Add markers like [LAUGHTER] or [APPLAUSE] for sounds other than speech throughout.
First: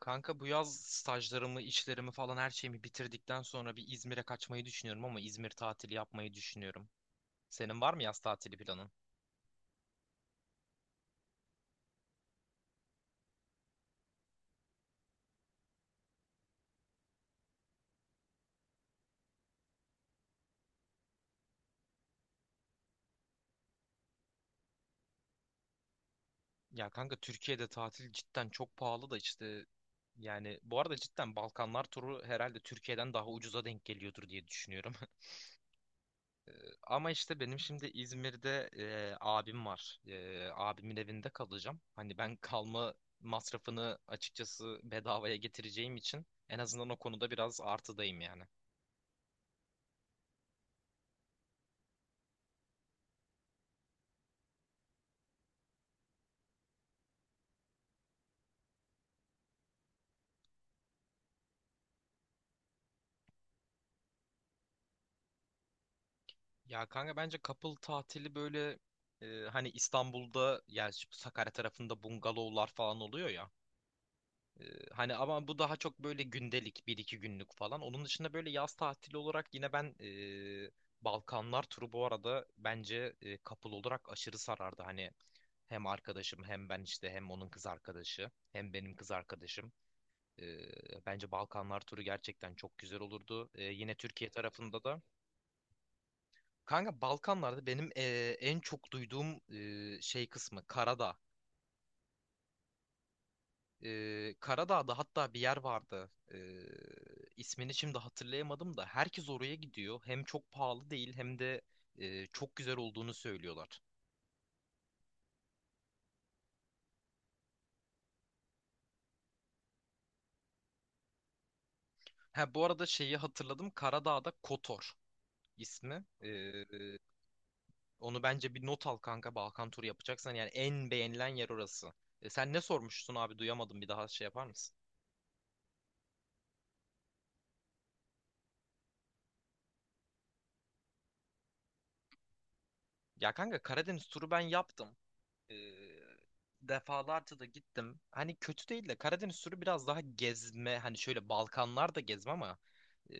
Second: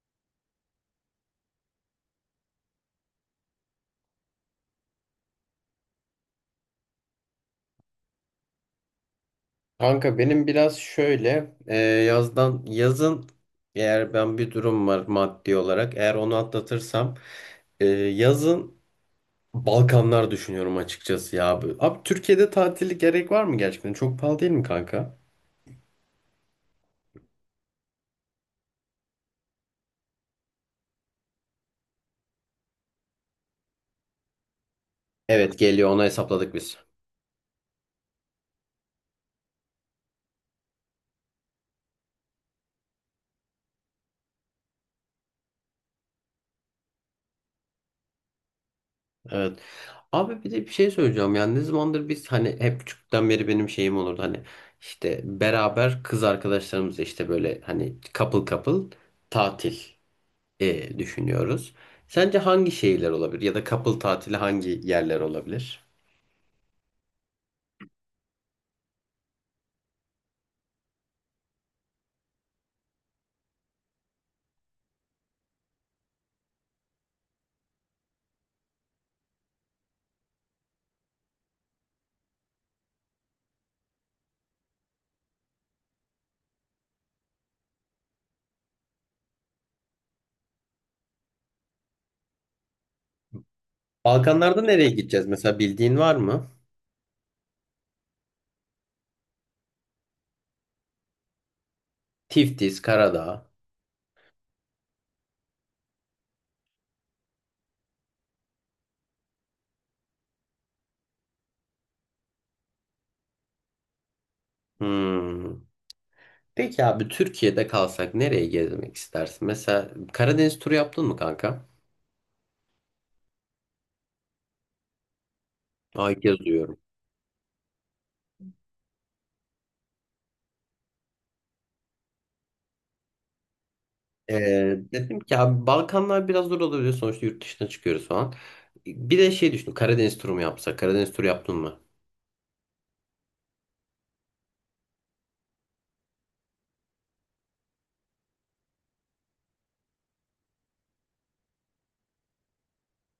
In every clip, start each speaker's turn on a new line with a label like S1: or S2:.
S1: Kanka bu yaz stajlarımı, işlerimi falan her şeyimi bitirdikten sonra bir İzmir'e kaçmayı düşünüyorum ama İzmir tatili yapmayı düşünüyorum. Senin var mı yaz tatili planın?
S2: Kanka benim biraz şöyle yazdan yazın eğer ben bir durum var maddi olarak eğer onu atlatırsam, yazın Balkanlar düşünüyorum açıkçası ya abi. Abi Türkiye'de tatili gerek var mı gerçekten? Çok pahalı değil mi kanka?
S1: Ya kanka Türkiye'de tatil cidden çok pahalı da işte yani bu arada cidden Balkanlar turu herhalde Türkiye'den daha ucuza denk geliyordur diye düşünüyorum.
S2: Evet, geliyor, onu hesapladık
S1: [LAUGHS]
S2: biz.
S1: Ama işte benim şimdi İzmir'de abim var. Abimin evinde kalacağım. Hani ben kalma masrafını açıkçası bedavaya getireceğim için en azından o konuda biraz artıdayım yani.
S2: Evet. Abi bir de bir şey söyleyeceğim, yani ne zamandır biz hani hep küçükten beri benim şeyim olurdu hani işte beraber kız arkadaşlarımızla işte böyle hani couple couple tatil düşünüyoruz. Sence hangi şehirler olabilir ya da couple tatili hangi yerler olabilir?
S1: Ya kanka bence couple tatili böyle e, hani İstanbul'da yani şu Sakarya tarafında bungalovlar falan oluyor ya. E, Hani ama bu daha çok böyle gündelik bir iki günlük falan. Onun dışında böyle yaz tatili olarak yine ben e, Balkanlar turu bu arada bence couple olarak aşırı sarardı. Hani hem arkadaşım hem ben işte hem onun kız arkadaşı hem benim kız arkadaşım. E, Bence Balkanlar turu gerçekten çok güzel olurdu. Yine Türkiye
S2: Balkanlarda
S1: tarafında
S2: nereye
S1: da.
S2: gideceğiz mesela, bildiğin var mı?
S1: Kanka Balkanlarda benim en çok duyduğum şey kısmı Karadağ.
S2: Tiftis, Karadağ.
S1: Karadağ'da hatta bir yer vardı. İsmini şimdi hatırlayamadım da herkes oraya gidiyor. Hem çok pahalı değil hem de çok güzel olduğunu söylüyorlar.
S2: Hmm. Peki abi, Türkiye'de kalsak nereye gezmek istersin? Mesela Karadeniz turu yaptın mı kanka?
S1: Ha bu arada şeyi hatırladım. Karadağ'da Kotor ismi.
S2: Ay, ilk kez duyuyorum.
S1: Onu bence bir not al kanka Balkan turu yapacaksan. Yani en beğenilen yer orası. Sen ne sormuştun abi duyamadım bir daha şey yapar mısın?
S2: Dedim ki abi, Balkanlar biraz zor olabilir, sonuçta yurt dışına çıkıyoruz falan. Bir de şey düşündüm, Karadeniz turu mu yapsak? Karadeniz turu yaptın mı?
S1: Ya kanka Karadeniz turu ben yaptım. e, Defalarca da gittim. Hani kötü değil de Karadeniz turu biraz daha gezme. Hani şöyle Balkanlar da gezme ama e,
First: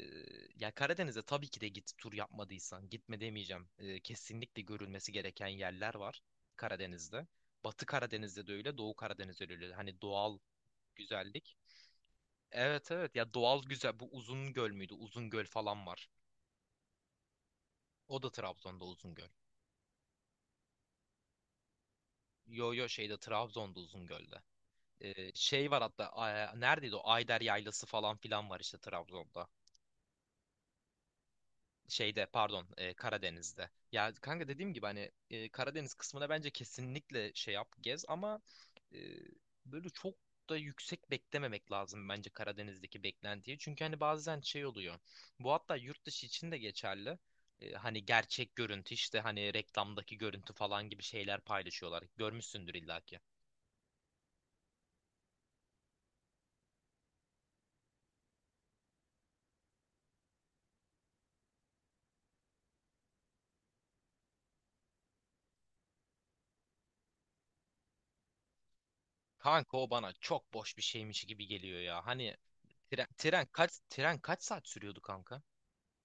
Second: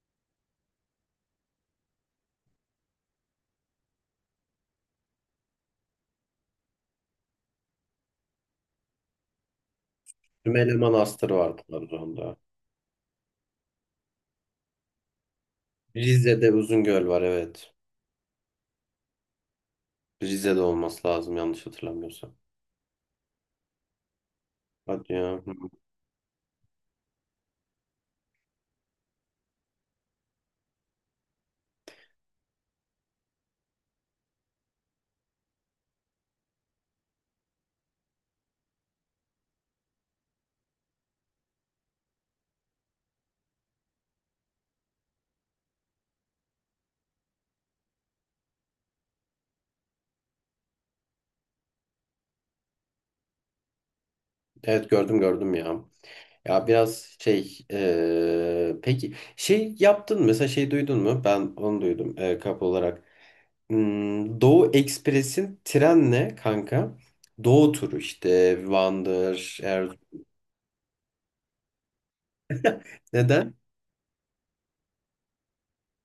S1: ya Karadeniz'e tabii ki de git tur yapmadıysan. Gitme demeyeceğim. Kesinlikle görülmesi gereken yerler var Karadeniz'de. Batı Karadeniz'de de öyle, Doğu Karadeniz'de de öyle. Hani doğal
S2: Sümele Manastırı
S1: güzellik.
S2: var Trabzon'da.
S1: Evet evet, ya doğal güzel. Bu Uzungöl müydü? Uzungöl falan var.
S2: Rize'de Uzungöl var, evet.
S1: O da Trabzon'da Uzungöl.
S2: Rize'de olması lazım yanlış hatırlamıyorsam.
S1: Yo yo şeyde Trabzon'da Uzungöl'de.
S2: Hadi ya. Hı.
S1: Şey var hatta neredeydi o Ayder Yaylası falan filan var işte Trabzon'da. Şeyde pardon Karadeniz'de. Ya kanka dediğim gibi hani Karadeniz kısmına bence kesinlikle şey yap gez ama e, böyle çok da yüksek beklememek lazım bence Karadeniz'deki beklentiyi. Çünkü hani bazen şey oluyor. Bu hatta yurt dışı için de geçerli. Hani gerçek görüntü işte hani reklamdaki görüntü falan gibi şeyler paylaşıyorlar. Görmüşsündür illaki.
S2: Evet, gördüm gördüm ya. Ya biraz şey peki şey yaptın mı? Mesela şey duydun mu? Ben onu duydum kap olarak. Hmm, Doğu Ekspres'in trenle kanka Doğu turu işte Van'dır
S1: Kanka
S2: Er,
S1: o bana çok boş bir şeymiş gibi geliyor ya. Hani Tren, tren
S2: neden?
S1: kaç tren kaç saat sürüyordu kanka?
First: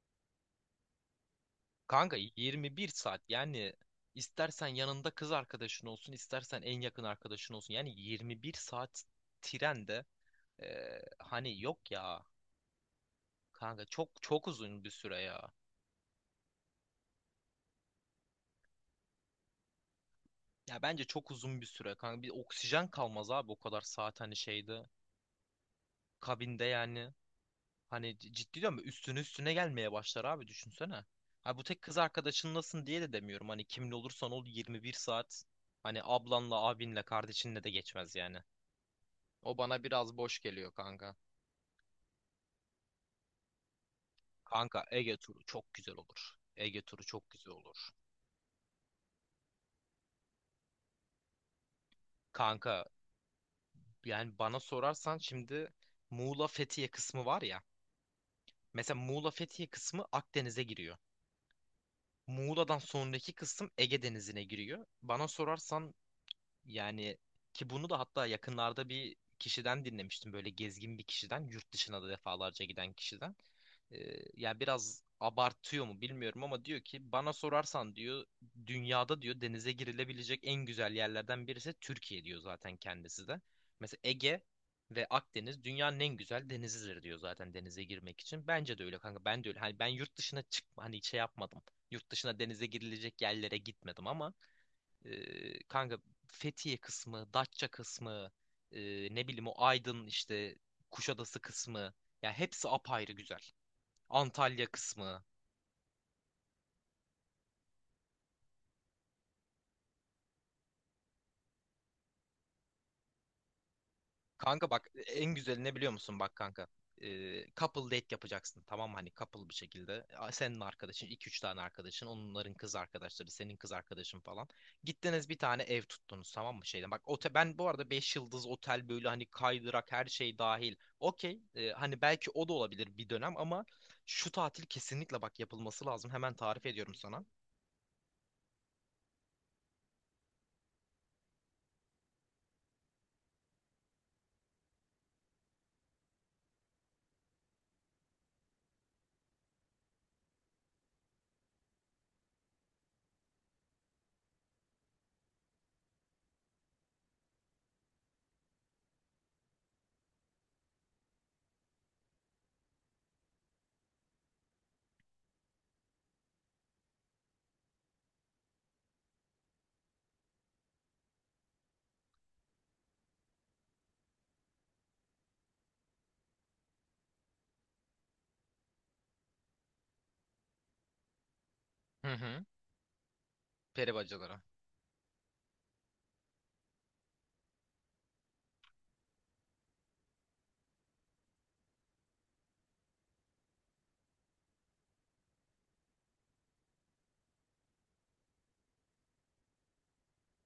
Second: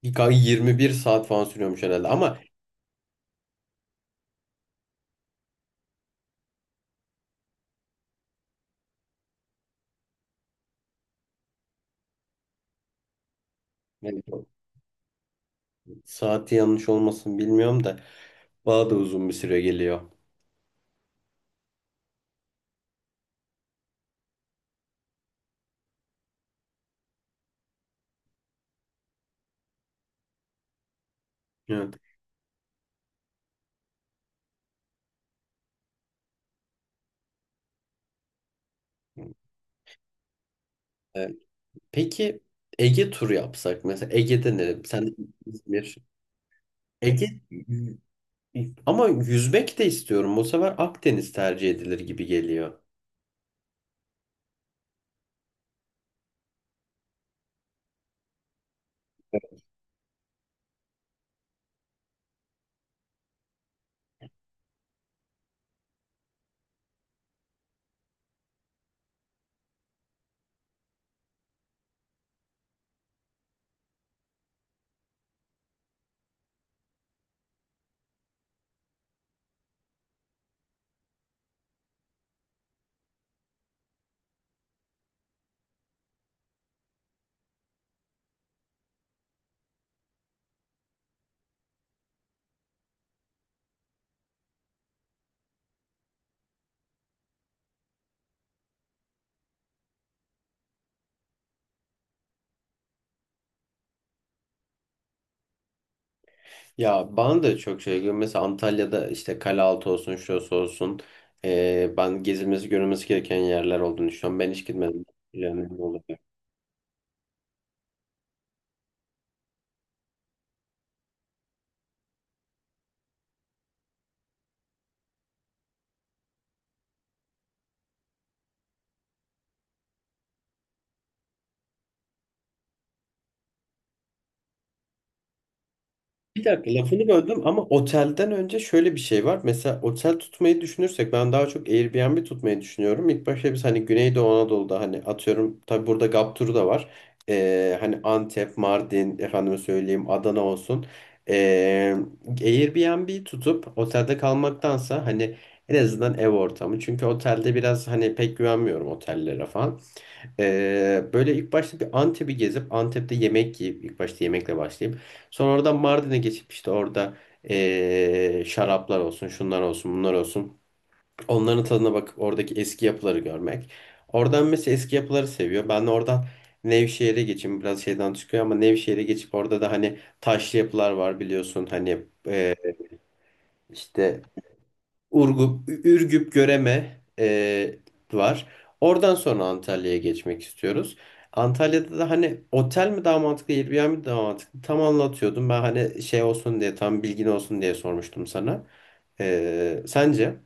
S2: Bir kanka 21 saat falan sürüyormuş herhalde
S1: Kanka
S2: ama
S1: 21 saat. Yani istersen yanında kız arkadaşın olsun, istersen en yakın arkadaşın olsun. Yani 21 saat trende hani yok ya. Kanka çok
S2: yani
S1: çok uzun bir süre ya.
S2: saati yanlış olmasın, bilmiyorum da bana da uzun bir süre geliyor.
S1: Ya bence çok uzun bir süre kanka. Bir oksijen kalmaz abi o kadar saat hani şeyde kabinde yani. Hani ciddi diyorum ya, üstüne üstüne gelmeye başlar abi düşünsene. Ha bu tek kız arkadaşınlasın diye de demiyorum. Hani kimli olursan ol 21 saat hani ablanla, abinle, kardeşinle de geçmez yani. O bana biraz boş geliyor kanka.
S2: Evet. Peki Ege turu yapsak mesela, Ege'de ne?
S1: Kanka
S2: Sen
S1: Ege turu çok güzel
S2: İzmir.
S1: olur. Ege turu
S2: Ege,
S1: çok güzel olur.
S2: ama yüzmek de istiyorum. Bu sefer Akdeniz tercih edilir gibi geliyor.
S1: Kanka yani bana sorarsan şimdi Muğla Fethiye kısmı var ya. Mesela Muğla Fethiye kısmı Akdeniz'e giriyor. Muğla'dan sonraki kısım Ege Denizi'ne giriyor. Bana sorarsan yani, ki bunu da hatta yakınlarda bir kişiden dinlemiştim. Böyle gezgin bir kişiden, yurt dışına da defalarca giden kişiden. Ya biraz abartıyor mu bilmiyorum ama diyor ki bana sorarsan diyor dünyada diyor denize girilebilecek en güzel yerlerden birisi Türkiye diyor zaten kendisi de. Mesela Ege ve Akdeniz dünyanın en güzel denizidir diyor zaten denize girmek için. Bence de öyle kanka. Ben de öyle. Hani ben yurt dışına çık hani şey yapmadım. Yurt dışına denize girilecek yerlere gitmedim ama kanka Fethiye kısmı, Datça kısmı, e, ne bileyim o Aydın işte Kuşadası kısmı. Ya hepsi apayrı güzel. Antalya kısmı.
S2: Ya bana da çok şey geliyor. Mesela Antalya'da işte Kalealtı olsun, şurası olsun. Ben gezilmesi görülmesi gereken yerler olduğunu düşünüyorum. Ben hiç
S1: Kanka bak
S2: gitmedim.
S1: en güzeli
S2: Yani,
S1: ne biliyor musun bak kanka. Couple date yapacaksın tamam mı? Hani couple bir şekilde. Senin arkadaşın iki üç tane arkadaşın. Onların kız arkadaşları. Senin kız arkadaşın falan. Gittiniz bir tane ev tuttunuz tamam mı? Şeyden. Bak ben bu arada 5 yıldız otel böyle hani kaydırak her şey dahil. Okey. Hani belki o da olabilir bir dönem ama şu tatil kesinlikle bak yapılması lazım. Hemen
S2: bir
S1: tarif
S2: dakika
S1: ediyorum
S2: lafını
S1: sana.
S2: böldüm ama otelden önce şöyle bir şey var. Mesela otel tutmayı düşünürsek ben daha çok Airbnb tutmayı düşünüyorum. İlk başta biz hani Güneydoğu Anadolu'da hani atıyorum, tabii burada Gap turu da var. Hani Antep, Mardin, efendime söyleyeyim Adana olsun. Ee, Airbnb tutup otelde kalmaktansa hani en azından ev ortamı. Çünkü otelde biraz hani pek güvenmiyorum otellere falan. Böyle ilk başta bir Antep'i gezip Antep'te yemek yiyip ilk başta yemekle başlayıp sonra oradan Mardin'e geçip işte orada, şaraplar olsun, şunlar olsun, bunlar olsun. Onların tadına bakıp oradaki eski yapıları görmek. Oradan mesela eski yapıları seviyor. Ben de oradan Nevşehir'e geçeyim. Biraz şeyden çıkıyor ama Nevşehir'e geçip orada da hani taşlı yapılar var biliyorsun. Hani
S1: Hı hı. Peri
S2: işte
S1: bacaları.
S2: Urgup, Ürgüp, Göreme var. Oradan sonra Antalya'ya geçmek istiyoruz. Antalya'da da hani otel mi daha mantıklı, Airbnb mi daha mantıklı? Tam anlatıyordum. Ben hani şey olsun diye, tam bilgin olsun diye sormuştum sana. E, sence?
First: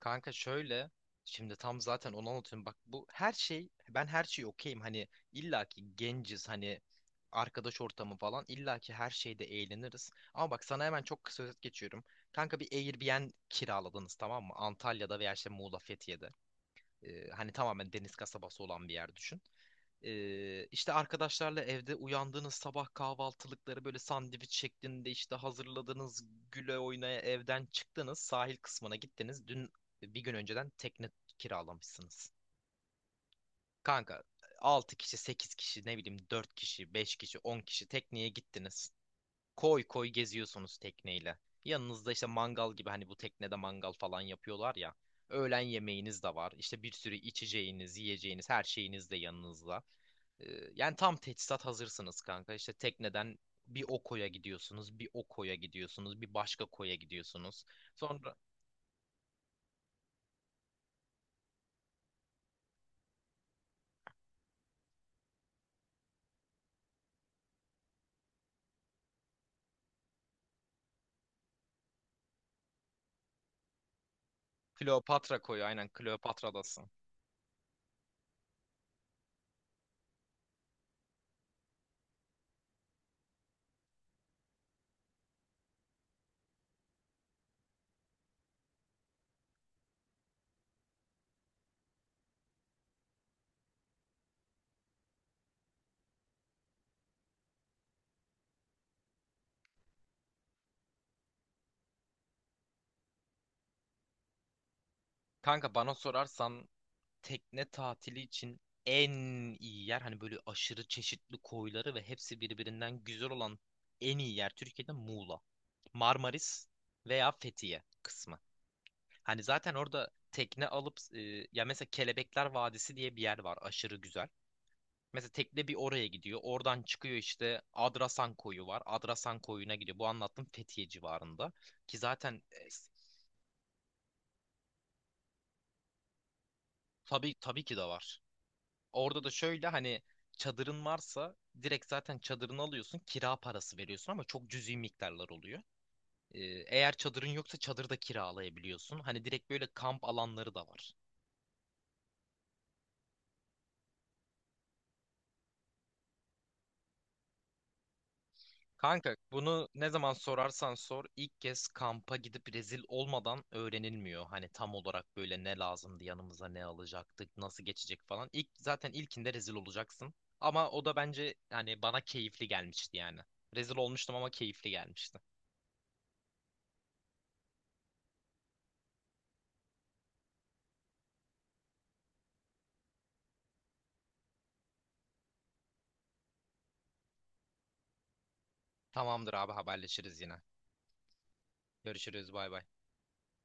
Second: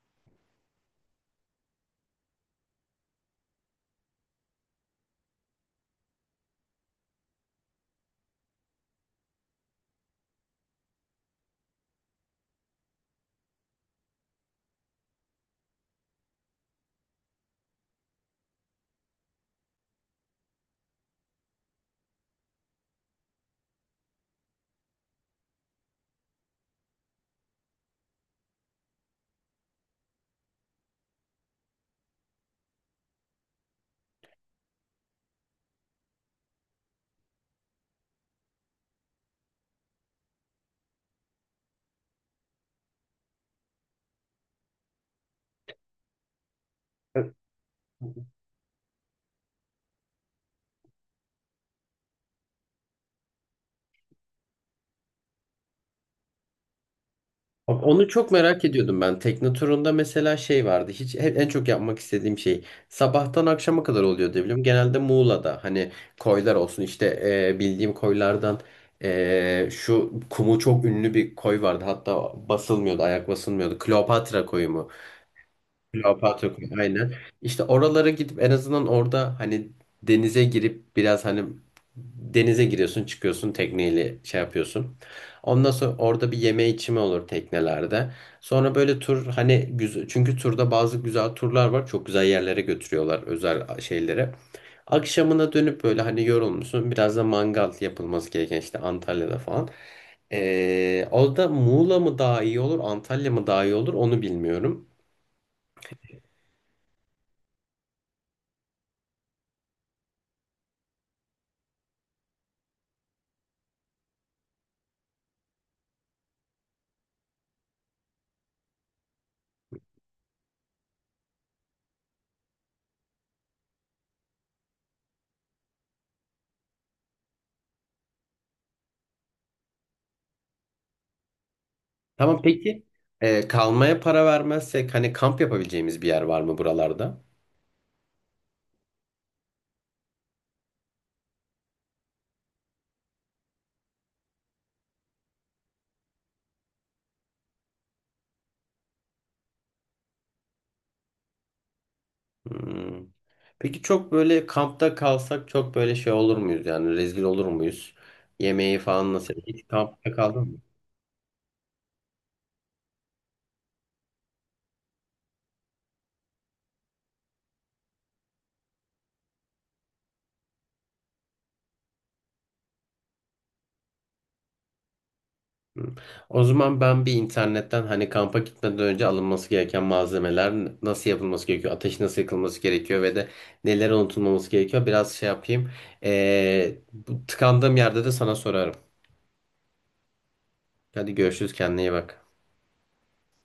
S1: Kanka şöyle şimdi tam zaten onu anlatıyorum. Bak bu her şey ben her şeyi okeyim. Hani illaki genciz hani arkadaş ortamı falan illaki her şeyde eğleniriz. Ama bak sana hemen çok kısa özet geçiyorum. Kanka bir Airbnb kiraladınız tamam mı? Antalya'da veya işte Muğla, Fethiye'de. Hani tamamen deniz kasabası olan bir yer düşün. İşte arkadaşlarla evde uyandığınız sabah kahvaltılıkları böyle sandviç şeklinde işte hazırladınız, güle oynaya evden çıktınız, sahil kısmına gittiniz. Bir gün önceden tekne kiralamışsınız. Kanka 6 kişi, 8 kişi, ne bileyim 4 kişi, 5 kişi, 10 kişi tekneye gittiniz. Koy koy geziyorsunuz tekneyle. Yanınızda işte mangal gibi hani bu teknede mangal falan yapıyorlar ya. Öğlen yemeğiniz de var. İşte bir sürü içeceğiniz, yiyeceğiniz, her şeyiniz de yanınızda. Ee, Yani tam teçhizat hazırsınız kanka. İşte tekneden bir o koya gidiyorsunuz, bir o koya gidiyorsunuz, bir başka koya gidiyorsunuz.
S2: Abi, onu çok
S1: Sonra
S2: merak ediyordum ben. Tekne turunda mesela şey vardı. Hiç en çok yapmak istediğim şey sabahtan akşama kadar oluyor diye biliyorum. Genelde Muğla'da hani koylar olsun, işte bildiğim koylardan, şu kumu çok ünlü bir koy vardı. Hatta basılmıyordu, ayak basılmıyordu. Kleopatra koyu mu?
S1: Kleopatra koyu, aynen
S2: Kleopatra Kulesi,
S1: Kleopatra'dasın.
S2: aynen. İşte oralara gidip en azından orada hani denize girip biraz hani denize giriyorsun çıkıyorsun tekneyle şey yapıyorsun. Ondan sonra orada bir yeme içme olur teknelerde. Sonra böyle tur hani güzel, çünkü turda bazı güzel turlar var. Çok güzel yerlere götürüyorlar, özel şeylere. Akşamına dönüp böyle hani yorulmuşsun. Biraz da mangal yapılması gereken, işte Antalya'da falan. Orada Muğla mı daha iyi olur, Antalya mı daha iyi olur onu bilmiyorum.
S1: Kanka bana sorarsan tekne tatili için en iyi yer hani böyle aşırı çeşitli koyları ve hepsi birbirinden güzel olan en iyi yer Türkiye'de Muğla. Marmaris veya Fethiye kısmı. Hani zaten orada tekne alıp ya mesela Kelebekler Vadisi diye bir yer var aşırı güzel. Mesela tekne bir oraya gidiyor. Oradan çıkıyor işte Adrasan Koyu var. Adrasan Koyu'na gidiyor. Bu anlattım Fethiye civarında. Ki
S2: Tamam
S1: zaten
S2: peki, kalmaya para vermezsek hani kamp yapabileceğimiz bir yer var mı buralarda?
S1: tabii tabii ki de var. Orada da şöyle hani çadırın varsa direkt zaten çadırını alıyorsun, kira parası veriyorsun ama çok cüzi miktarlar oluyor. Ee, Eğer çadırın yoksa çadırda kiralayabiliyorsun. Hani direkt böyle kamp alanları da var.
S2: Hmm. Peki çok böyle kampta kalsak çok böyle şey olur muyuz, yani rezil olur muyuz? Yemeği falan
S1: Kanka
S2: nasıl? Hiç
S1: bunu ne zaman
S2: kampta kaldın mı?
S1: sorarsan sor ilk kez kampa gidip rezil olmadan öğrenilmiyor. Hani tam olarak böyle ne lazımdı yanımıza ne alacaktık nasıl geçecek falan. İlk zaten ilkinde rezil olacaksın. Ama o da bence hani bana keyifli gelmişti yani. Rezil olmuştum ama keyifli gelmişti.
S2: Hı. O zaman ben bir internetten hani kampa gitmeden önce alınması gereken malzemeler nasıl yapılması gerekiyor, ateş nasıl yakılması gerekiyor ve de neler unutulmaması gerekiyor biraz şey yapayım. Bu tıkandığım yerde de sana sorarım.
S1: Tamamdır abi haberleşiriz yine.
S2: Hadi görüşürüz, kendine iyi bak.
S1: Görüşürüz bay bay.